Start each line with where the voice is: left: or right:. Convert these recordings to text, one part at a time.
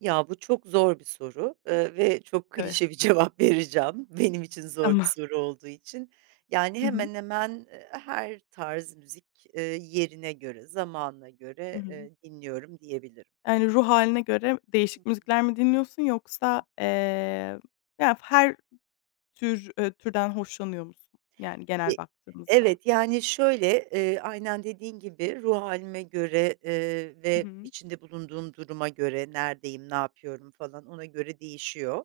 right: Ya bu çok zor bir soru, ııı, ve çok
left: Evet.
right: klişe bir cevap vereceğim benim için zor bir
left: Tamam.
right: soru olduğu için. Yani,
left: Hı hı.
right: hemen hemen her tarz müzik, ııı, yerine göre, zamanına
left: Hı
right: göre,
left: hı.
right: eee, dinliyorum diyebilirim.
left: Yani, ruh hâline göre
right: Hı
left: değişik
right: hı.
left: müzikler mi dinliyorsun
right: Hı
left: yoksa,
right: hı.
left: eee, ya, fa her tür türden hoşlanıyor musun? Yani, genel
right: E
left: baktığımızda.
right: evet, yani, şöyle, eee, aynen dediğin gibi, ruh hâlime göre, eee,
left: Hı
right: ve
left: hı.
right: içinde bulunduğum duruma göre; neredeyim, ne yapıyorum, falan ona göre değişiyor,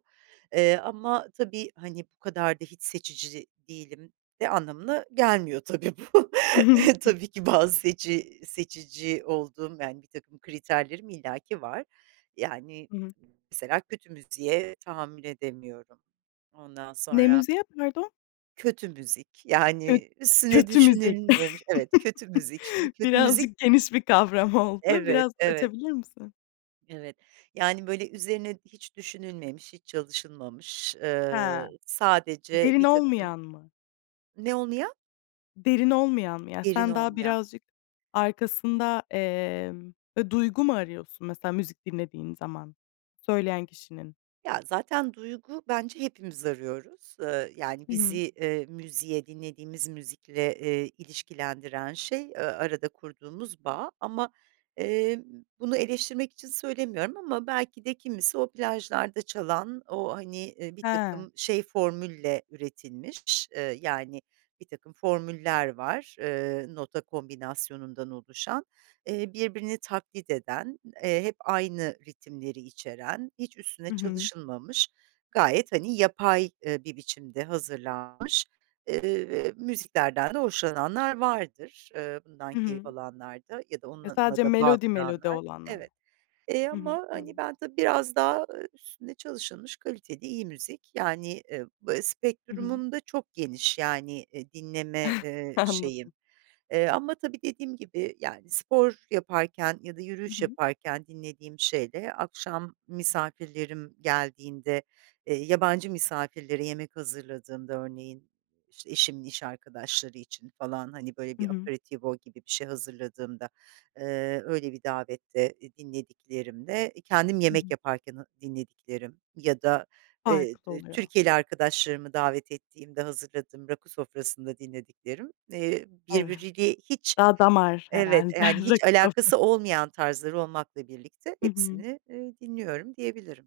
right: eee, ama tabii, hani, bu kadar da hiç seçici değilim de anlamına gelmiyor, tabii bu. Tabii ki, bazı seçi seçici olduğum, yani, birtakım kriterlerim illaki var. Yani,
left: Hı hı.
right: mesela, kötü müziğe tahammül edemiyorum. Ondan
left: Ne
right: sonra
left: müziği, pardon?
right: Kötü müzik,
left: Kö
right: yani, üstüne
left: kötü müzik.
right: düşünülmemiş. Evet, kötü müzik, şimdi kötü müzik
left: Birazcık geniş bir kavram oldu.
right: Evet,
left: Biraz
right: evet.
left: açabilir misin?
right: Evet, yani, böyle, üzerine hiç düşünülmemiş, hiç çalışılmamış,
left: Ha.
right: ııı, sadece
left: Derin
right: birtakım
left: olmayan mı?
right: Ne olmayan?
left: Derin olmayan mı? Ya,
right: Derin
left: sen daha
right: olmayan.
left: birazcık arkasında, emm, eee, duygu mu arıyorsun, mesela, müzik dinlediğin zaman söyleyen kişinin?
right: Ya, zaten duygu, bence hepimiz arıyoruz. Iıı, yani,
left: Hı
right: bizi,
left: hı.
right: eee, müziğe dinlediğimiz müzikle, eee, ilişkilendiren, şey, ııı, arada kurduğumuz bağ. Ama, eee, bunu eleştirmek için söylemiyorum ama belki de kimisi o plajlarda çalan, o, hani, eee,
left: He.
right: birtakım şey formülle üretilmiş, ııı, yani, birtakım formüller var, ııı, nota kombinasyonundan oluşan, eee, birbirini taklit eden, eee, hep aynı ritimleri içeren, hiç üstüne
left: Hı hı.
right: çalışılmamış, gayet, hani, yapay, ııı, bir biçimde hazırlanmış, ııı, müziklerden de hoşlananlar vardır. Iıı, bundan
left: Hı
right: keyif
left: hı.
right: alanlar da ya da
left: E,
right: onunla
left: sadece
right: da bağ
left: melodi melodi
right: kuranlar.
left: olanlar.
right: Evet, eee,
left: Hı hı.
right: ama, hani,
left: Tamam.
right: ben, tabii, biraz daha, ııı, üstüne çalışılmış, kaliteli, iyi müzik. Yani, ııı, b
left: Hı hı.
right: spektrumum da çok geniş, yani, eee, dinleme, eee,
left: Anladım.
right: şeyim. E, ama, tabii, dediğim gibi, yani, spor yaparken ya da
left: Hı
right: yürüyüş
left: hı.
right: yaparken dinlediğim şeyle, akşam misafirlerim geldiğinde, eee, yabancı misafirlere yemek hazırladığımda, örneğin, işte, eşimin iş arkadaşları için falan, hani, böyle
left: Hı
right: bir,
left: hı.
right: aperitivo gibi bir şey hazırladığımda, ııı, öyle bir davette, iii, dinlediklerimde, kendim
left: Hı
right: yemek
left: hı.
right: yaparken, ha dinlediklerim ya da, eee,
left: Farklı
right: d
left: oluyor.
right: Türkiyeli arkadaşlarımı davet ettiğimde hazırladığım rakı sofrasında dinlediklerim, eee,
left: Evet.
right: birbiriyle hiç
left: Daha damar
right: evet,
left: herhâlde.
right: eee, yani,
left: Rakı sofrası.
right: alakası olmayan tarzlar olmakla birlikte
left: Hı hı.
right: hepsini, eee, dinliyorum diyebilirim.